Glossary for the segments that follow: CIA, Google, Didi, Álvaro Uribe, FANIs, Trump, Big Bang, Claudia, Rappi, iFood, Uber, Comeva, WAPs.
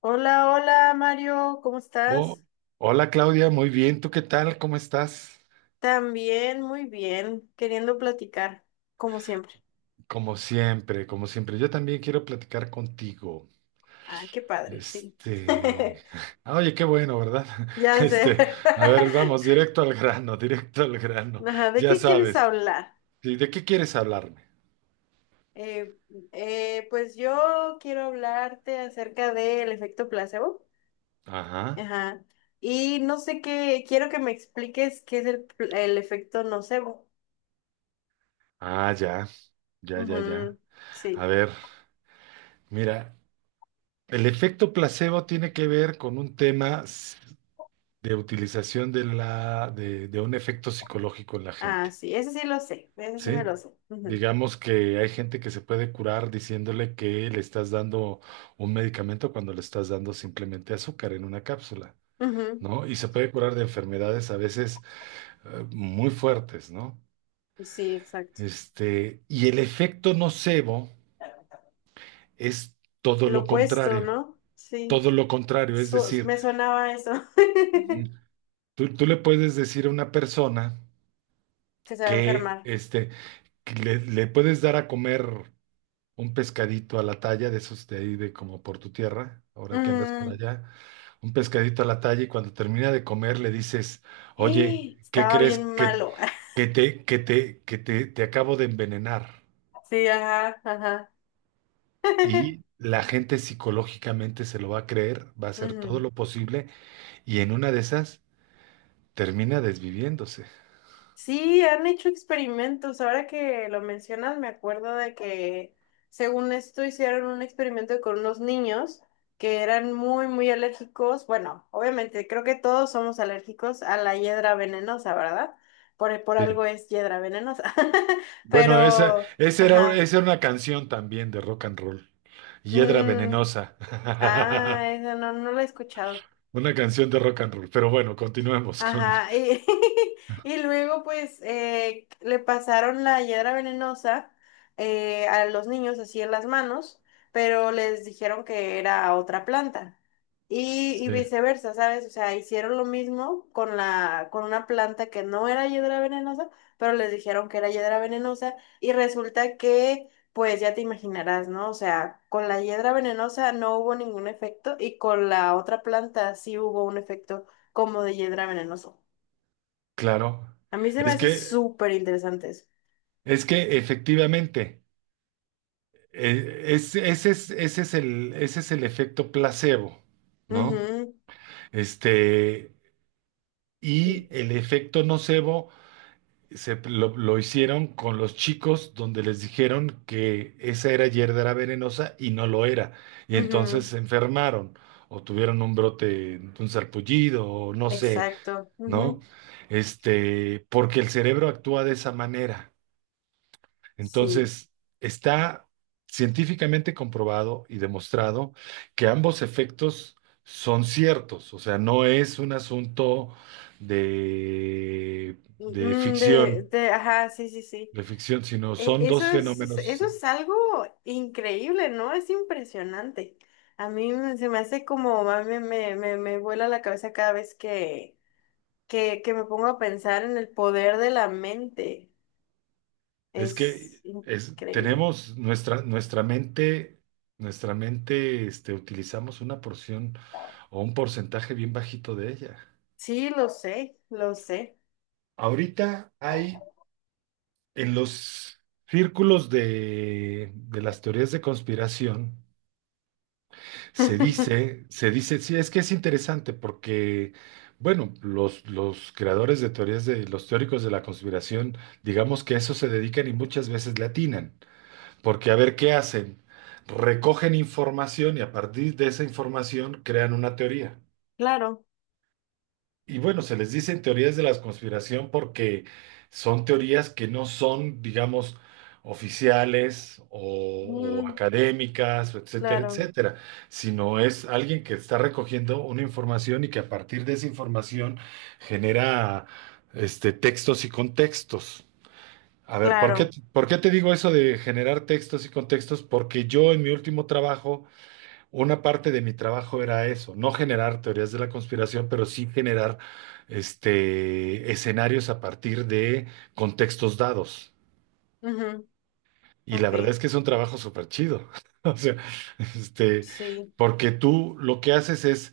Hola, hola Mario, ¿cómo Oh, estás? hola Claudia, muy bien. ¿Tú qué tal? ¿Cómo estás? También, muy bien, queriendo platicar, como siempre. Como siempre, como siempre. Yo también quiero platicar contigo. Ay, qué padre, sí. Este, oye, qué bueno, ¿verdad? Ya sé. Este, a ver, vamos, directo al grano, directo al grano. Ajá, ¿de Ya qué quieres sabes. hablar? ¿Y de qué quieres hablarme? Eh, pues yo quiero hablarte acerca del efecto placebo. Ajá. Ajá. Y no sé qué, quiero que me expliques qué es el efecto nocebo. Ah, ya, ya, ya, ya. Ujú. A Sí. ver, mira, el efecto placebo tiene que ver con un tema de utilización de de un efecto psicológico en la Ah, gente. sí, ese sí lo sé, ese sí me Sí, lo sé. Ujú, digamos que hay gente que se puede curar diciéndole que le estás dando un medicamento cuando le estás dando simplemente azúcar en una cápsula, ujú. ¿no? Y se puede curar de enfermedades a veces muy fuertes, ¿no? Sí, exacto. Y el efecto nocebo es todo Lo lo opuesto, contrario, ¿no? Sí, todo lo contrario, es decir, me sonaba eso. ujú, tú le puedes decir a una persona Que se va a que, enfermar. Que le puedes dar a comer un pescadito a la talla, de esos de ahí de como por tu tierra, ahora que andas por Mm. allá, un pescadito a la talla y cuando termina de comer le dices, oye, ¿qué Estaba crees bien malo. Te acabo de envenenar? Sí, ajá, ajá. Y la gente psicológicamente se lo va a creer, va a hacer todo Ujú. lo posible y en una de esas termina desviviéndose. Sí, han hecho experimentos. Ahora que lo mencionas, me acuerdo de que, según esto, hicieron un experimento con unos niños que eran muy, muy alérgicos. Bueno, obviamente, creo que todos somos alérgicos a la hiedra venenosa, ¿verdad? Por Sí. algo es hiedra venenosa. Bueno, Pero, ajá. esa era una canción también de rock and roll. Hiedra Mm, venenosa. ah, esa no, no la he escuchado. Una canción de rock and roll. Pero bueno, continuemos con. Ajá, y, y luego pues le pasaron la hiedra venenosa a los niños así en las manos, pero les dijeron que era otra planta. Y Sí, viceversa, ¿sabes? O sea, hicieron lo mismo con la, con una planta que no era hiedra venenosa, pero les dijeron que era hiedra venenosa y resulta que, pues ya te imaginarás, ¿no? O sea, con la hiedra venenosa no hubo ningún efecto y con la otra planta sí hubo un efecto como de Hiedra Venenoso. claro. A mí se me Es hace que, súper interesantes. es que efectivamente, ese es ese es el efecto placebo, ¿no? Ujú, Este, y sí, el efecto nocebo se, lo hicieron con los chicos donde les dijeron que esa era hierba venenosa y no lo era. Y entonces ujú, se enfermaron o tuvieron un brote, un sarpullido o no sé, exacto, ¿no? ujú, Porque el cerebro actúa de esa manera. sí. Entonces, está científicamente comprobado y demostrado que ambos efectos son ciertos, o sea, no es un asunto de, de Mm, ficción, ajá, sí, sí, sí. de ficción, sino son Eso dos es, fenómenos. eso es algo increíble, ¿no? Es impresionante. Se me hace como, a mí me vuela la cabeza cada vez que me pongo a pensar en el poder de la mente. Es increíble. Tenemos nuestra mente, utilizamos una porción o un porcentaje bien bajito de ella. Sí, lo sé, lo sé. Ahorita hay en los círculos de las teorías de conspiración, se dice, sí, es que es interesante porque, bueno, los creadores de teorías de los teóricos de la conspiración, digamos que a eso se dedican y muchas veces le atinan, porque a ver qué hacen, recogen información y a partir de esa información crean una teoría. Claro. Y bueno, se les dicen teorías de la conspiración porque son teorías que no son, digamos, oficiales o Mm, académicas, etcétera, claro, etcétera, sino es alguien que está recogiendo una información y que a partir de esa información genera, textos y contextos. A ver, claro. ¿por qué te digo eso de generar textos y contextos? Porque yo en mi último trabajo una parte de mi trabajo era eso, no generar teorías de la conspiración, pero sí generar, escenarios a partir de contextos dados. Ujú, Y la ok, verdad es que es un trabajo súper chido. O sea, este, sí. porque tú lo que haces es,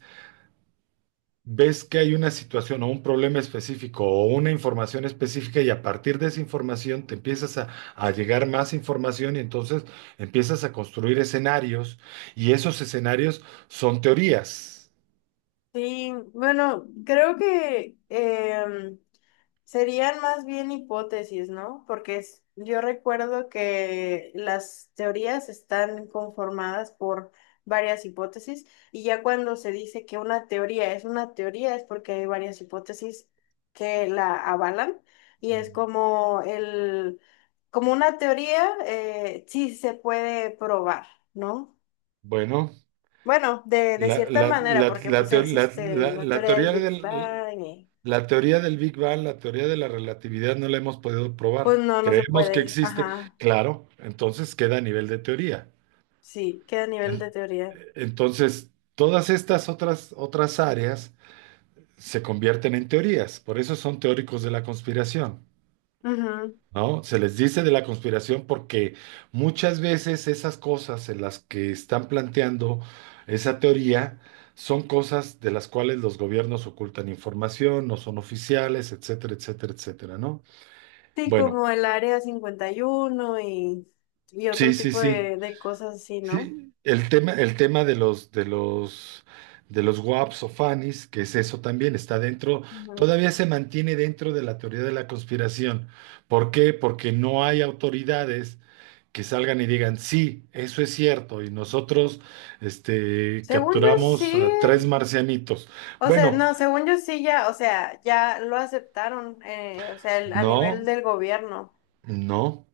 ves que hay una situación o un problema específico o una información específica y a partir de esa información te empiezas a llegar más información y entonces empiezas a construir escenarios y esos escenarios son teorías. Sí, bueno, creo que serían más bien hipótesis, ¿no? Porque yo recuerdo que las teorías están conformadas por varias hipótesis y ya cuando se dice que una teoría es porque hay varias hipótesis que la avalan y es como el, como una teoría, sí se puede probar, ¿no? Bueno, Bueno, de la, cierta la, manera, la, porque la, pues teo- la- existe la- la la teoría del teoría Big Bang y la teoría del Big Bang, la teoría de la relatividad no la hemos podido pues probar. no, no se Creemos que puede, existe, ajá. claro, entonces queda a nivel de teoría. Sí, queda a nivel de En- teoría. Entonces, todas estas otras áreas se convierten en teorías, por eso son teóricos de la conspiración. Ujú. ¿No? Se les dice de la conspiración porque muchas veces esas cosas en las que están planteando esa teoría son cosas de las cuales los gobiernos ocultan información, no son oficiales, etcétera, etcétera, etcétera, ¿no? Sí, Bueno, como el área 51 y, uno y otro sí, sí, tipo sí. De cosas así, ¿no? Sí, el tema de los WAPs o FANIs, que es eso también, está dentro, Ujú. todavía se mantiene dentro de la teoría de la conspiración. ¿Por qué? Porque no hay autoridades que salgan y digan, sí, eso es cierto, y nosotros, Según yo capturamos sí, a tres marcianitos. o sea, Bueno, no, según yo sí ya, o sea, ya lo aceptaron, o sea, a nivel no, del gobierno. no,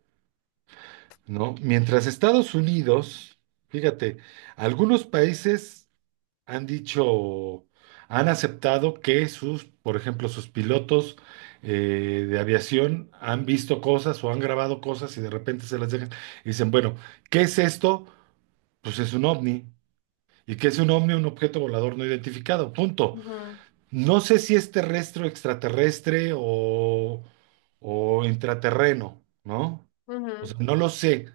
no. Mientras Estados Unidos, fíjate, algunos países han dicho, han aceptado que sus, por ejemplo, sus pilotos, de aviación han visto cosas o han grabado cosas y de repente se las dejan y dicen, bueno, ¿qué es esto? Pues es un ovni. Y que es un ovni, un objeto volador no identificado. Punto. Ujú, No sé si es terrestre o extraterrestre o intraterreno, ¿no? O ujú. sea, no lo sé,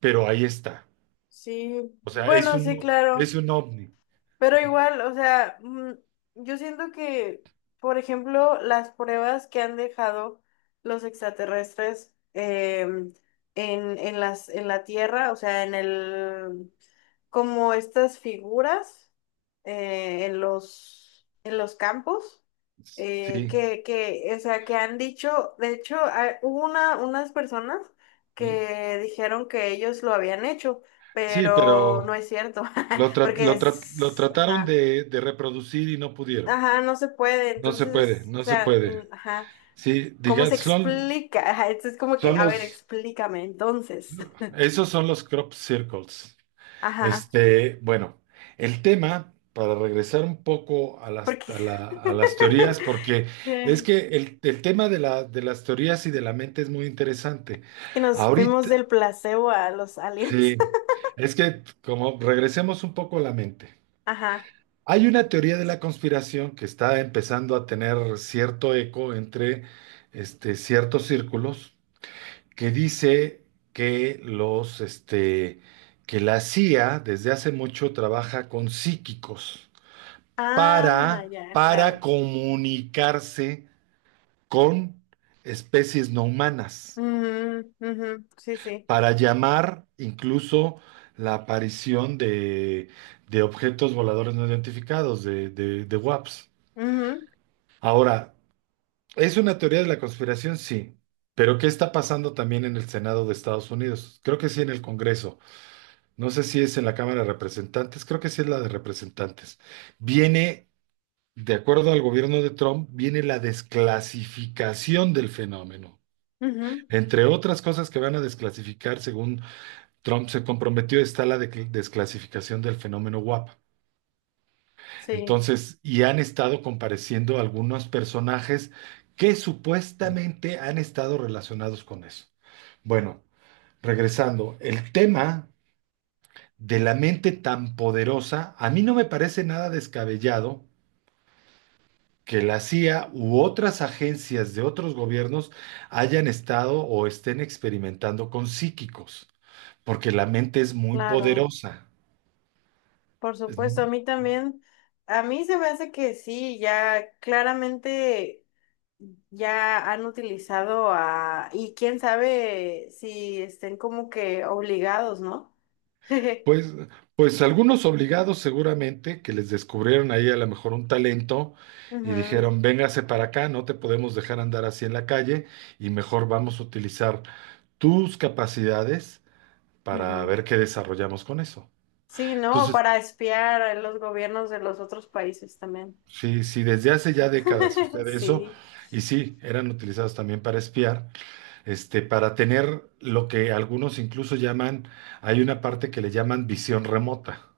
pero ahí está. Sí, O sea, bueno, sí, claro. es un ovni. Pero igual, o sea, mm, yo siento que, por ejemplo, las pruebas que han dejado los extraterrestres en las, en la Tierra, o sea, en el, como estas figuras en los campos, Sí. Que, o sea, que han dicho, de hecho, hubo una, unas personas que dijeron que ellos lo habían hecho, Sí, pero no pero es cierto, porque lo es, trataron ajá, de reproducir y no pudieron. ajá, no se puede, No se puede, entonces, o no se sea, mm, puede. ajá, Sí, ¿cómo digan, se son, explica? Ajá, entonces es como que, son a ver, los, explícame entonces. esos son los crop circles. Ajá, Bueno, el tema, para regresar un poco a porque... a las teorías, porque es Sí. que el tema de de las teorías y de la mente es muy interesante. Y nos fuimos Ahorita, del placebo a los aliens. sí, es que como regresemos un poco a la mente. Ajá. Hay una teoría de la conspiración que está empezando a tener cierto eco entre, ciertos círculos que dice que los, que la CIA desde hace mucho trabaja con psíquicos, Ah, ya, para claro. comunicarse con especies no humanas, Ujú, ujú. Sí, sí. para llamar incluso la aparición de objetos voladores no identificados, de WAPs. Ahora, ¿es una teoría de la conspiración? Sí. Pero ¿qué está pasando también en el Senado de Estados Unidos? Creo que sí en el Congreso. No sé si es en la Cámara de Representantes, creo que sí es la de Representantes. Viene, de acuerdo al gobierno de Trump, viene la desclasificación del fenómeno. Ujú, ujú. Entre otras cosas que van a desclasificar, según Trump se comprometió, está la desclasificación del fenómeno WAP. Sí, Entonces, y han estado compareciendo algunos personajes que supuestamente han estado relacionados con eso. Bueno, regresando, el tema de la mente tan poderosa, a mí no me parece nada descabellado que la CIA u otras agencias de otros gobiernos hayan estado o estén experimentando con psíquicos, porque la mente es muy claro. poderosa. Por Es- supuesto, a mí también. A mí se me hace que sí, ya claramente ya han utilizado a... Y quién sabe si estén como que obligados, ¿no? Pues, pues algunos obligados seguramente que les descubrieron ahí a lo mejor un talento y Ujú, dijeron, véngase para acá, no te podemos dejar andar así en la calle y mejor vamos a utilizar tus capacidades para ujú. ver qué desarrollamos con eso. Sí, ¿no? Entonces, Para espiar a los gobiernos de los otros países también. sí, sí, desde hace ya décadas sucede eso, Sí. y sí, eran utilizados también para espiar, para tener lo que algunos incluso llaman, hay una parte que le llaman visión remota,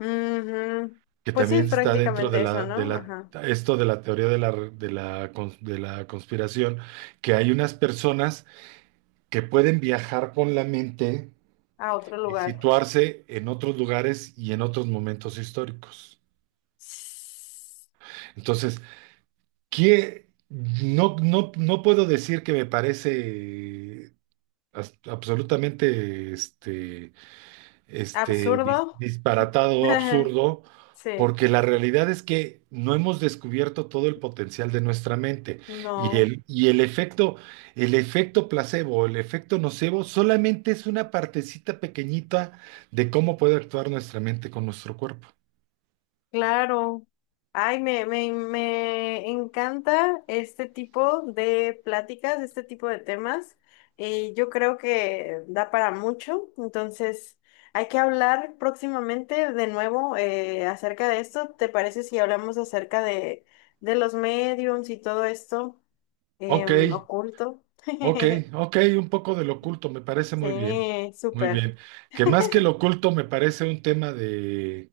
Ujú. que Pues sí, también es está dentro de prácticamente eso, de ¿no? la, Ajá. esto de la teoría de de la, de la conspiración, que hay unas personas que pueden viajar con la mente A otro y lugar. situarse en otros lugares y en otros momentos históricos. S- Entonces, que no, no, no puedo decir que me parece absolutamente Absurdo. disparatado o absurdo, Sí. porque la realidad es que no hemos descubierto todo el potencial de nuestra mente. Y No. El efecto placebo, el efecto nocebo, solamente es una partecita pequeñita de cómo puede actuar nuestra mente con nuestro cuerpo. Claro. Ay, me encanta este tipo de pláticas, este tipo de temas. Y yo creo que da para mucho. Entonces, hay que hablar próximamente de nuevo acerca de esto. ¿Te parece si hablamos acerca de los mediums y todo esto Ok. Oculto? Ok, ok, un poco del oculto, me parece muy bien, Sí, muy súper. bien. Que más que el oculto me parece un tema de,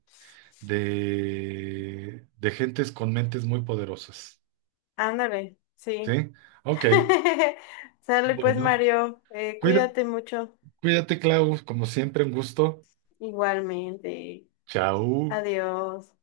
de gentes con mentes muy poderosas, Ándale, sí. ¿sí? Ok, Sale pues, bueno, Mario. Cuida- Cuídate mucho. cuídate, Clau, como siempre, un gusto. Igualmente. Chao. Adiós.